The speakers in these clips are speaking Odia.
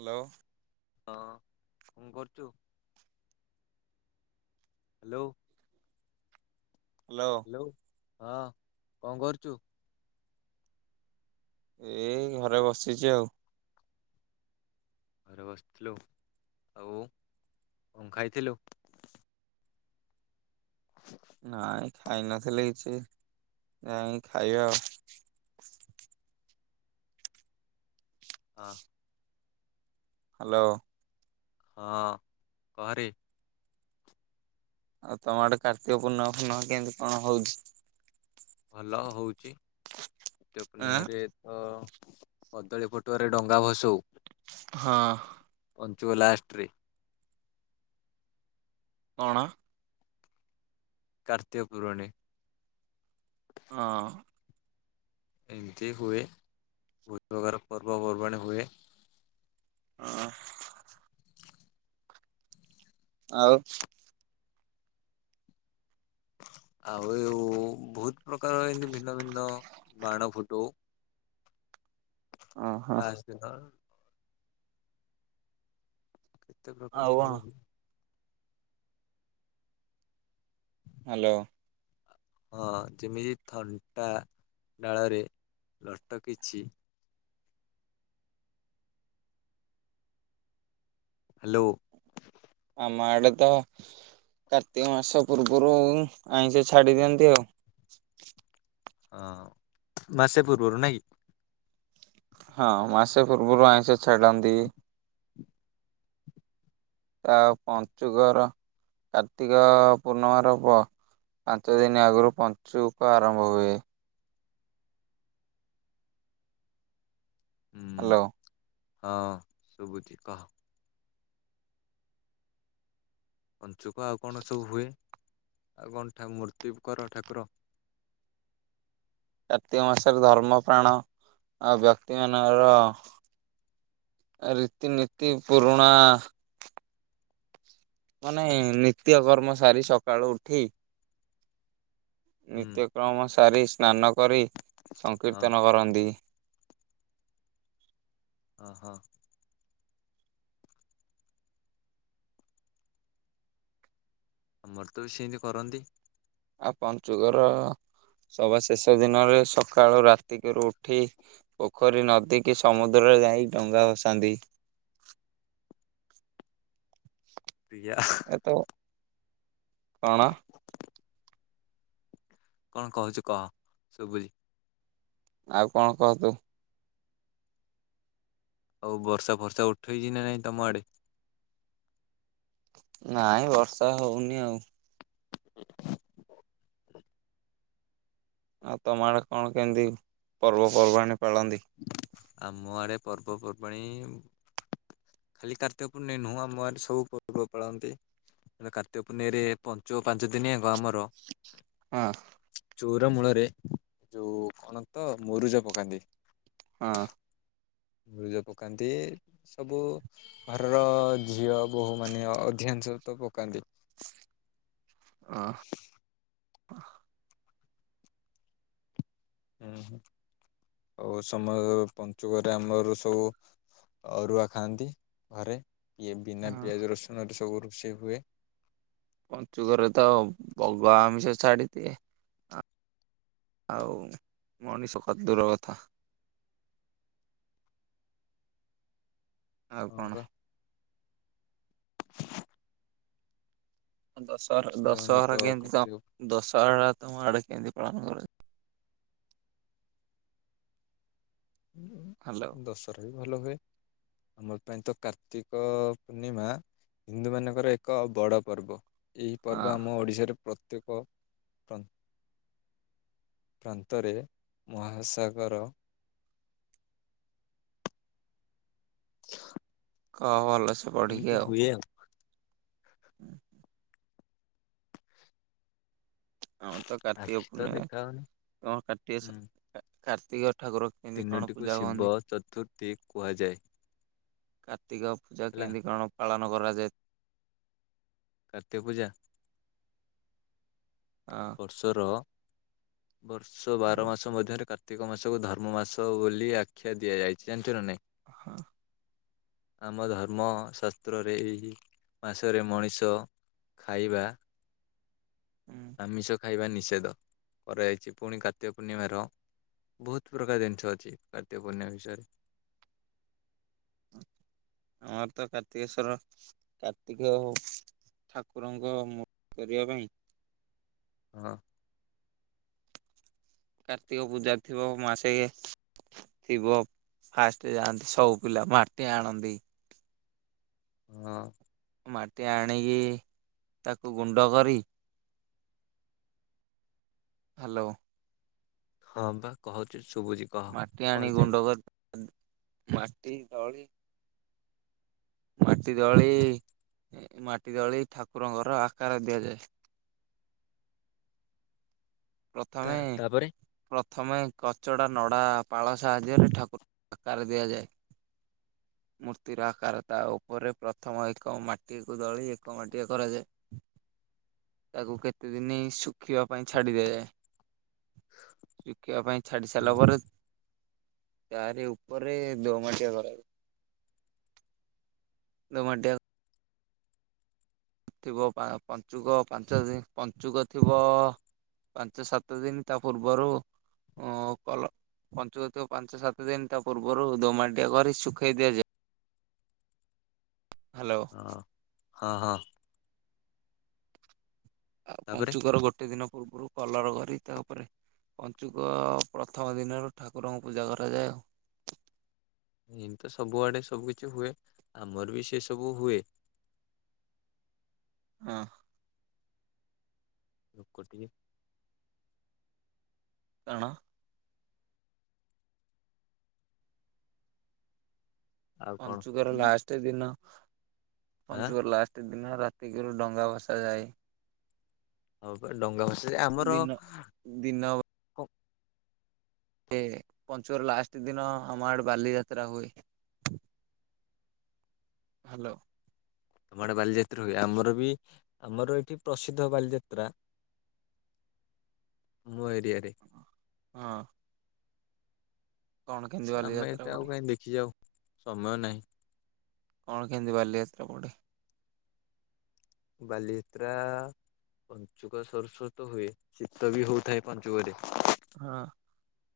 ହାଲୋ। ହଁ। କଣ କରୁଚୁ? ହାଲୋ। ହାଲୋ। ହାଲୋ। ହଁ କଣ କରୁଚୁ? ଏ ଏଇ ଘରେ ବସିଚି ଆଉ। ଘରେ ବସିଥିଲୁ। ଆଉ କଣ ଖାଇଥିଲୁ? ହ ନାଇଁ ଖାଇ ନଥିଲେ କିଛି। ଯାଇଁକି ଖାଇବା ଆଉ। ହଁ। ହାଲୋ। ହଁ କହରେ। ଆଉ ତମ ଗୋଟେ କାର୍ତ୍ତିକ ପୂର୍ଣ୍ଣିମା ଫୁର୍ଣ୍ଣମା କେମିତି କଣ ହଉଚି? ଭଲ ହଉଚି। କାର୍ତ୍ତିକ ଆଁ ପୂର୍ଣ୍ଣିମା ରେ ତ କଦଳୀ ଫଟୁଆରେ ଡଙ୍ଗା ଭସଉ। ହଁ। ପଞ୍ଚୁକ ଲାଷ୍ଟ୍ ରେ। କଣ? କାର୍ତ୍ତିକ ପୁରଣେ। ହଁ। ଏମତି ହୁଏ। ବହୁତ୍ ପ୍ରକାର ପର୍ବପର୍ବାଣି ହୁଏ। ଅଁ। ଆଉ ଆଉ ବହୁତ୍ ପ୍ରକାର ଏମତି ଭିନ୍ନ ଭିନ୍ନ ବାଣ ଫୁଟଉ। ଓହୋ ଲାଷ୍ଟ ଦିନ। ଏତେ ପ୍ରକାର। ଆଉ କଣ? [unintelligible] ହାଲୋ। ହଁ ଯେମିତି ଥଣ୍ଟା ଡାଳରେ ଲଟକିଚି ହାଲୋ। ଆମ ଆଡେ ତ କାର୍ତ୍ତିକ ମାସ ପୂର୍ବରୁ ଆଇଁଷ ଛାଡି ଦିଅନ୍ତି ଆଉ ହଁ ମାସେ ପୂର୍ବରୁ ନାଇଁ କି? ହଁ ମାସେ ପୂର୍ବରୁ ଆଇଁଷ ଛାଡ଼ନ୍ତି। ଆ ପଞ୍ଚୁକର କାର୍ତ୍ତିକ ପୂର୍ଣ୍ଣମାର ପ ପାଞ୍ଚ ଦିନ ଆଗରୁ ପଞ୍ଚୁକ ଆରମ୍ଭ ହୁଏ। ହୁଁ। ହ୍ୟାଲୋ। ହଁ ଶୁଭୁଛି କହ। ପଞ୍ଚୁକ ଆଉ କଣ ସବୁ ହୁଏ ଆଉ କଣ ଠା ମୂର୍ତ୍ତି କର ଠାକୁର? କାର୍ତ୍ତିକ ମାସରେ ଧର୍ମ ପ୍ରାଣ ଆଉ ବ୍ୟକ୍ତି ମାନଙ୍କର ରୀତିନୀତି ପୁରୁଣା ମାନେ ନିତ୍ୟକର୍ମ ସାରି ସକାଳୁ ଉଠି ହୁଁ ନିତ୍ୟକ୍ରମ ସାରି ସ୍ନାନ କରି ହଁ ସଂକୀର୍ତ୍ତନ କରନ୍ତି। ଓହୋଃ। ଆମର ତ ବି ସେମିତି କରନ୍ତି। ଆଉ ପଞ୍ଚୁକର ସବା ଶେଷ ଦିନରେ ସକାଳୁ ରାତିକରୁ ଉଠି ପୋଖରୀ ନଦୀ କି ସମୁଦ୍ରରେ ଯାଇ ଡଙ୍ଗା ଭସାନ୍ତି। ପିଜା ଆହା ଏ ତ, କଣ? କଣ କହୁଛି କହ ଶୁଭୁଛି। ଆଉ କଣ କହ ତୁ। ଆଉ ବର୍ଷା ଫର୍ଷା ଉଠେଇଛି ନା ନାଇଁ ତମ ଆଡେ? ନାଇଁ ବର୍ଷା ହଉନି ଆଉ। ଆଉ ତମ ଆଡ଼େ କଣ କେମିତି ପର୍ବପର୍ବାଣି ପାଳନ୍ତି? ଆମ ଆଡେ ପର୍ବପର୍ବାଣି ଖାଲି କାର୍ତ୍ତିକ ପୂର୍ଣ୍ଣମୀ ନୁହଁ ଆମ ଆଡେ ସବୁ ପର୍ବ ପାଳନ୍ତି। ମାନେ କାର୍ତ୍ତିକ ପୁନେଇଁରେ ପଞ୍ଚୁକ ପାଞ୍ଚ ଦିନ ଯାଙ୍କ ଆମର ହଁ। ଚୋଉରା ମୂଳରେ ଯୋଉ କଣ ତ ମୁରୁଜ ପକାନ୍ତି। ହଁ। ମୁରୁଜ ପକାନ୍ତି ସବୁ ଘରର ଝିଅ ବୋହୂମାନେ ଅଧିକାଂଶ ତ ପକାନ୍ତି। ଆଁ। ହୁଁ-ହୁଁ ଆଉ ସମରକୁ ପଞ୍ଚୁକରେ ଆମର ସବୁ ଅରୁଆ ଖାଆନ୍ତି ଘରେ, ଏ ବିନା ହଁ ପିଆଜ ରସୁଣରେ ସବୁ ରୋଷେଇ ହୁଏ। ପଞ୍ଚୁକରେ ତ ବଗ ଆମିଷ ଛାଡିଦିଏ ଆଁ। ଆଉ ମଣିଷ କତ ଦୂର କଥା। ଆଉ ହଁ ପା କଣ? ଦଶହରା ଆଉ ଆମେ ତ ଦଶହରା କେମତି କାର୍ତ୍ତିକ ତମ଼ ଦଶହରା ତମ ଆଡେ କେମତି ପାଳନ କରା ହ୍ୟାଲୋ ଦଶହରା ବି ଭଲ ହୁଏ। ଆମ ପାଇଁ ତ କାର୍ତ୍ତିକ ପୂର୍ଣ୍ଣିମା ହିନ୍ଦୁମାନଙ୍କର ଏକ ବଡ଼ ପର୍ବ, ଏହି ପର୍ବ ହଁ ଆମ ଓଡ଼ିଶାରେ ପ୍ରତ୍ୟେକ ପ୍ରନ୍ ପ୍ରାନ୍ତରେ ମହାସାଗର [unintelligible] କଣ ଭଲ ସ ଏମିତି ହୁଏ ଆଉ। ହୁଁ ହୁଁ। ଆମ ତ କାର୍ତ୍ତିକ ଆଖି ତ ପୂର୍ଣ୍ଣିମା, ଦେଖାଯାଉନି ହଁ ହୁଁ। କାର୍ତ୍ତିକସ କାର୍ତିକ ଠାକୁର କେମିତି କଣ ତିନୋଟିକୁ ପୂଜା ହୁଅନ୍ତି? ଶିବ ଚତୁର୍ଥୀ କୁହାଯାଏ। କାର୍ତ୍ତିକ ପୂଜା ହେଲା କେମିତି କଣ ପାଳନ କରାଯାଏ? କାର୍ତ୍ତିକ ପୂଜା? ହଁ। ବର୍ଷର, ବର୍ଷ ହଁ ବାର ମାସ ମଧ୍ୟରେ କାର କାର୍ତ୍ତିକ ମାସକୁ ଧର୍ମ ମାସ ବୋଲି ଆଖ୍ୟା ଦିଆଯାଇଚି, ଜାଣିଚୁ ନା ନାଇଁ? ହଁ। ଆମ ଧର୍ମଶାସ୍ତ୍ରରେ, ଏହି ମାସରେ ମଣିଷ ଖାଇବା ହୁଁ ଆମିଷ ଖାଇବା ନିଷେଧ କରାଯାଇଚି, ପୁଣି କାର୍ତିକ ପୂର୍ଣ୍ଣିମାର ବହୁତ ପ୍ରକାର ଜିନିଷ ଅଛି, କାର୍ତ୍ତିକ ପୂର୍ଣ୍ଣିମା ବିଷୟରେ ଆମର ତ କାର୍ତ୍ତିକେଶ୍ଵର କାର୍ତ୍ତିକ ଠାକୁରଙ୍କ ମୂର୍ତ୍ କରିବା ପାଇଁ ହଁ। କାର୍ତ୍ତିକ ପୂଜା ଥିବ ମାସେ ଥିବ, ଫାଷ୍ଟ ଯାଆନ୍ତି ସବୁ ପିଲା, ମାଟି ଆଣନ୍ତି। ହଁଅଁ। ମାଟି ଆଣିକି, ତାକୁ ଗୁଣ୍ଡ କରି ହାଲୋ ହଁ ପା କହୁଚି, ଶୁଭୁଚି। ମାଟି ଆଣି ଗୁଣ୍ଡ କରି, ମାଟି ଦଳି ମାଟି ଦଳି, ମାଟି ଦଳି ଠାକୁରଙ୍କର ଆକାର ଦିଆଯାଏ। ତା ପ୍ରଥମେ ତାପରେ ପ୍ରଥମେ କଚଡ଼ା ନଡ଼ା ପାଳ ସାହାଯ୍ୟରେ ଠାକୁର ଆକାର ଦିଆଯାଏ। [inaudible] ମୂର୍ତ୍ତିର ଆକାର, ତା ଉପରେ ପ୍ରଥମ ଏକ ମାଟିକୁ ଦଳି ଏକ ମାଟିଆ କରାଯାଏ। [inaudible] ତାକୁ କେତେ ଦିନି ଶୁଖିବା ପାଇଁ ଛାଡି ଦେବେ। ଶୁଖିବା ପାଇଁ ଛାଡି ସାରିଲା ହଁ ପରେ, ତାରି ଉପରେ ଦୋ ମାଟିଆ କରାଯାଏ। ଦୋମାଟିଆ ଥିବ, ପଞ୍ଚୁକ ପାଞ୍ଚ ଦିନ, ପଞ୍ଚୁକ ଥିବ ପାଞ୍ଚ ସାତ ଦିନି ତା ପୂର୍ବରୁ ଓ କଲ, ପଂଛୁକ ଥିବ ପାଞ୍ଚ ସାତ ଦିନି ତା ପୂର୍ବରୁ, ଦୋ ମାଟିଆ କରି ଶୁଖେଇ ଦିଆଯାଏ। ହାଲୋ। ହଁ ହଁ ହଁ। ଆଉ ତାପରେ ପଞ୍ଚୁକର ଗୋଟେ ଦିନ ପୂର୍ବରୁ କଲର କରି ତାପରେ ପଞ୍ଚୁକ ପ୍ରଥମ ଦିନରୁ, ଠାକୁରଙ୍କୁ ପୂଜା କରାଯାଏ ଆଉ। ଏମତି ତ ସବୁଆଡେ ସବୁ କିିଛି ହୁଏ, ଆମ ଆଡେ ବି ସେ ସବୁ ହୁଏ। ହଁ। ଲୋକ ଟିକେ କାରଣ। ଆଉ କଣ ପଞ୍ଚୁକର ଲାଷ୍ଟ ଦିନ ଆଁ ପଞ୍ଚୁକର ଲାଷ୍ଟ ଦିନ ରା କିରୁ ଡଙ୍ଗା ଭସାଯାଏ। ହଁ ପା ଡଙ୍ଗା ଭଷାଯାଏ ଆମର। ଦିନ ଦିନ କଣ ଏ ପଞ୍ଚୁକର ଲାଷ୍ଟ ଦିନ ଆମ ଆଡେ ବାଲିଯାତ୍ରା ହୁଏ। ହାଲୋ। ତମ ଆଡେ ବାଲିଯାତ୍ରା ହୁଏ। ଆମର ବି ଆମର ଏଠି ପ୍ରସିଦ୍ଧ ବାଲିଯାତ୍ରା। ମୋ ଏରିଆରେ। ହଁ। କଣ କେମିତି ଆମେ ବାଲିଯାତ୍ରା ଏତେ ଆଉ ପଡେ କାହିଁ ଦେଖିଯାଉ ସମୟ ନାହିଁ। କଣ କେମିତି ବାଲିଯାତ୍ରା ପଡେ? ବାଲିିଯାତ୍ରା। ପଞ୍ଚୁକ ସରୁ ସରୁ ତ ହୁଏ ଶୀତ ବି ହଉଥାଏ ପଞ୍ଚୁକରେ। ହଁ।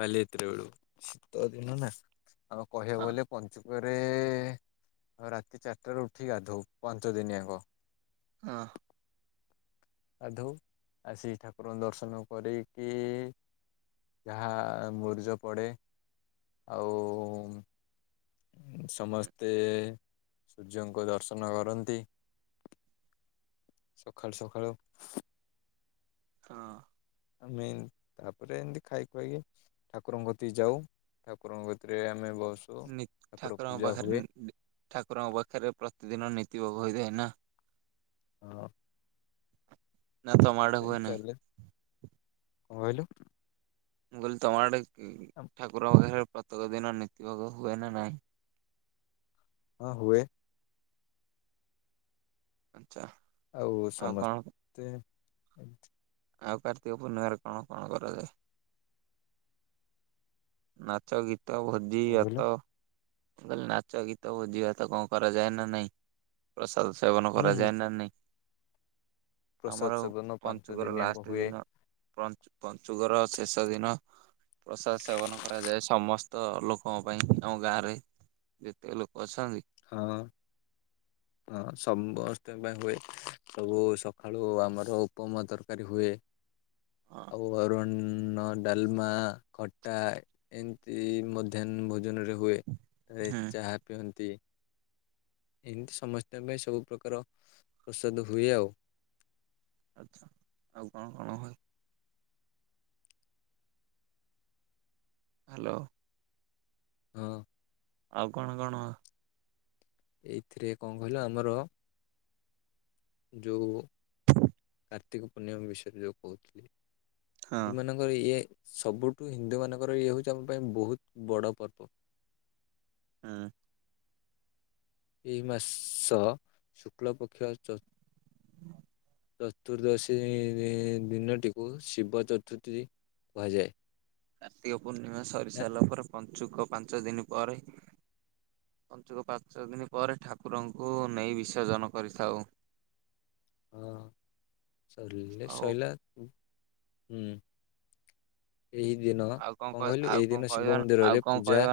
ବାଲିଯାତ୍ରା ବେଳକୁ ଶୀତ ଦିନ ନା ଆଉ କହିବାକୁ ହଁ ଗଲେ। ପଞ୍ଚୁକରେ ରାତି ଚାରିଟାରୁ ଉଠି ଗାଧଉ ପାଞ୍ଚ ଦିନିଆଙ୍କ। ହଁ। ଗାଧଉ ଆସିିକି ଠାକୁରଙ୍କ ଦର୍ଶନ କରିକି। ଯାହା ମୁରୁଜ ପଡ଼େ ଆଉଁ। ଉଁ ସମସ୍ତେ ସୂର୍ଯ୍ୟଙ୍କ ଦର୍ଶନ କରନ୍ତି। ସକାଳୁ ସକାଳୁ। ହଁ। ଆମେ ତାପରେ ଏମିତି ଖାଇ ଖୁଆଇକି। ଠାକୁରଙ୍କ କତିକି ଯାଉ ଠାକୁରଙ୍କ କତିରେ ଆମେ ବସ୍ ନି ଠାକୁରଙ୍କ ପାଖରେ [unintelligible] ଠାକୁରଙ୍କ ପାଖରେ ପ୍ରତିଦିନ ନୀତି ଭୋଗ ହୋଇଥାଏ ନା। ହଁ। ନା ତମ ଆଡେ ହୁଏ ନାହିଁ [unintelligible] ଚାଲେ କଣ କହିଲୁ? ମୁଁ କହିଲି। ତମ ଆଡେ ଉଁ ଠାକୁରଙ୍କ ପାଖରେ ପ୍ରତ୍ୟେକ ଦିନ ନୀତିଭୋଗ ହୁଏ ନା ନାଇଁ? ହଁ ହୁଏ। ଆଚ୍ଛା। ଆଉ ସମସ୍ତେ ଏମ ଆଉ କାର୍ତ୍ତିକ ପୂର୍ଣ୍ଣିମାରେ କଣ କଣ କରାଯାଏ? ନାଚ, ଗୀତ, ଭୋଜି, କହିଲୁ ଭାତ। ମୁଁ କହିଲି ନାଚ, ଗୀତ, ଭୋଜି, ଭାତ କଣ କରାଯାଏ ନା ନାଇଁ? ପ୍ରସାଦ ସେବନ ହୁଁ ହୁଁ କରାଯାଏ ନା ନାଇଁ? ପ୍ରସାଦ ଆମର ସେବନ ପାଞ୍ଚ ପଞ୍ଚୁକର ଦିନିଆଙ୍କ ଲାଷ୍ଟ ହୁଏ ଦିନ। ପଞ୍ଚୁ ପଞ୍ଚୁକର ଶେଷ ଦିନ ପ୍ରସାଦ ସେବନ। କରାଯାଏ ସମସ୍ତ ଲୋକଙ୍କ ପାଇଁ ଆମ ଗାଁରେ ଯେତେ ଲୋକ ଅଛନ୍ତି। ହଁ ହଁ ସମସ୍ତଙ୍କ ପାଇଁ ହୁଏ। ସବୁ ସକାଳୁ ଆମର ଉପମା, ତରକାରି ହୁଏ। ହଁ ଆଉ ଅରନନ ଡାଲମା, ଖଟା ଏମିତି ମଧ୍ୟାହ୍ନ ଭୋଜନରେ ହୁଏ। ରେ ହୁଁ ଚାହା ପିଅନ୍ତି। ଏମିତି ସମସ୍ତଙ୍କ ପାଇଁ ସବୁ ପ୍ରକାର ପ୍ରସାଦ ହୁଏ ଆଉ। ଆଚ୍ଛା। ଆଉ କଣ କଣ ହୁଏ? ହାଲୋ। ହଁ। ଆଉ କଣ କଣ? ଏଇଥିରେ କଣ କହିଲ ଆମର ଯଉ କାର୍ତ୍ତିକ ପୂର୍ଣ୍ଣିମା ବିଷୟରେ ଯଉ କହୁଥିଲି, ହୁଁ। ଯଉ ମାନଙ୍କ ଇଏ ସବୁଠୁ ହିନ୍ଦୁ ମାନଙ୍କର ଇଏ ହଉଚି ଆମ ପାଇଁ ବହୁତ୍ ବଡ଼ ପର୍ବ। ହଁ। ଏଇ ମାସ ଶୁକ୍ଳପକ୍ଷ ଚ ଚତୁର୍ଦ୍ଦଶୀ ଦିନଟିକୁ ଶିବ ଚତୁର୍ଥୀ କୁହାଯାଏ। କାର୍ତ୍ତିକ ପୂର୍ଣ୍ଣିମା ସରି ଆଁ, ସାରିଲା ପରେ ପଞ୍ଚୁକ ପାଞ୍ଚ ଦିନ ପରେ ପଞ୍ଚୁକ ପାଞ୍ଚ ଦିନି ପରେ ଠାକୁରଙ୍କୁ ନେଇ ବିସର୍ଜନ କରିଥାଉ। [unintelligible] ହଁ। ସରିଲେ ଆଉ ସଇଲା। ହୁଁ। ଏହି ଦିନ ଆଉ କଣ କହିଲୁ ଆଉ ଏହି କଣ ଦିନ କହିବା ଶିବ ଆଉ ମନ୍ଦିରରେ କଣ ପୂଜା କହିବା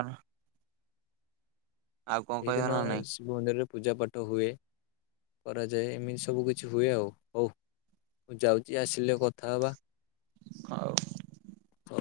ଆଉ କଣ କହିବା ଏହିଦିନ ନା ନାଇଁ ଶିବ ମନ୍ଦିରରେ ପୂଜାପାଠ ହୁଏ। କରାଯାଏ ଏମିତି ସବୁ କିଛି ହୁଏ ଆଉ। ହଉ ମୁଁ ଯାଉଚି ଆସିଲେ କଥା ହବା। ହଉ। ହଉ।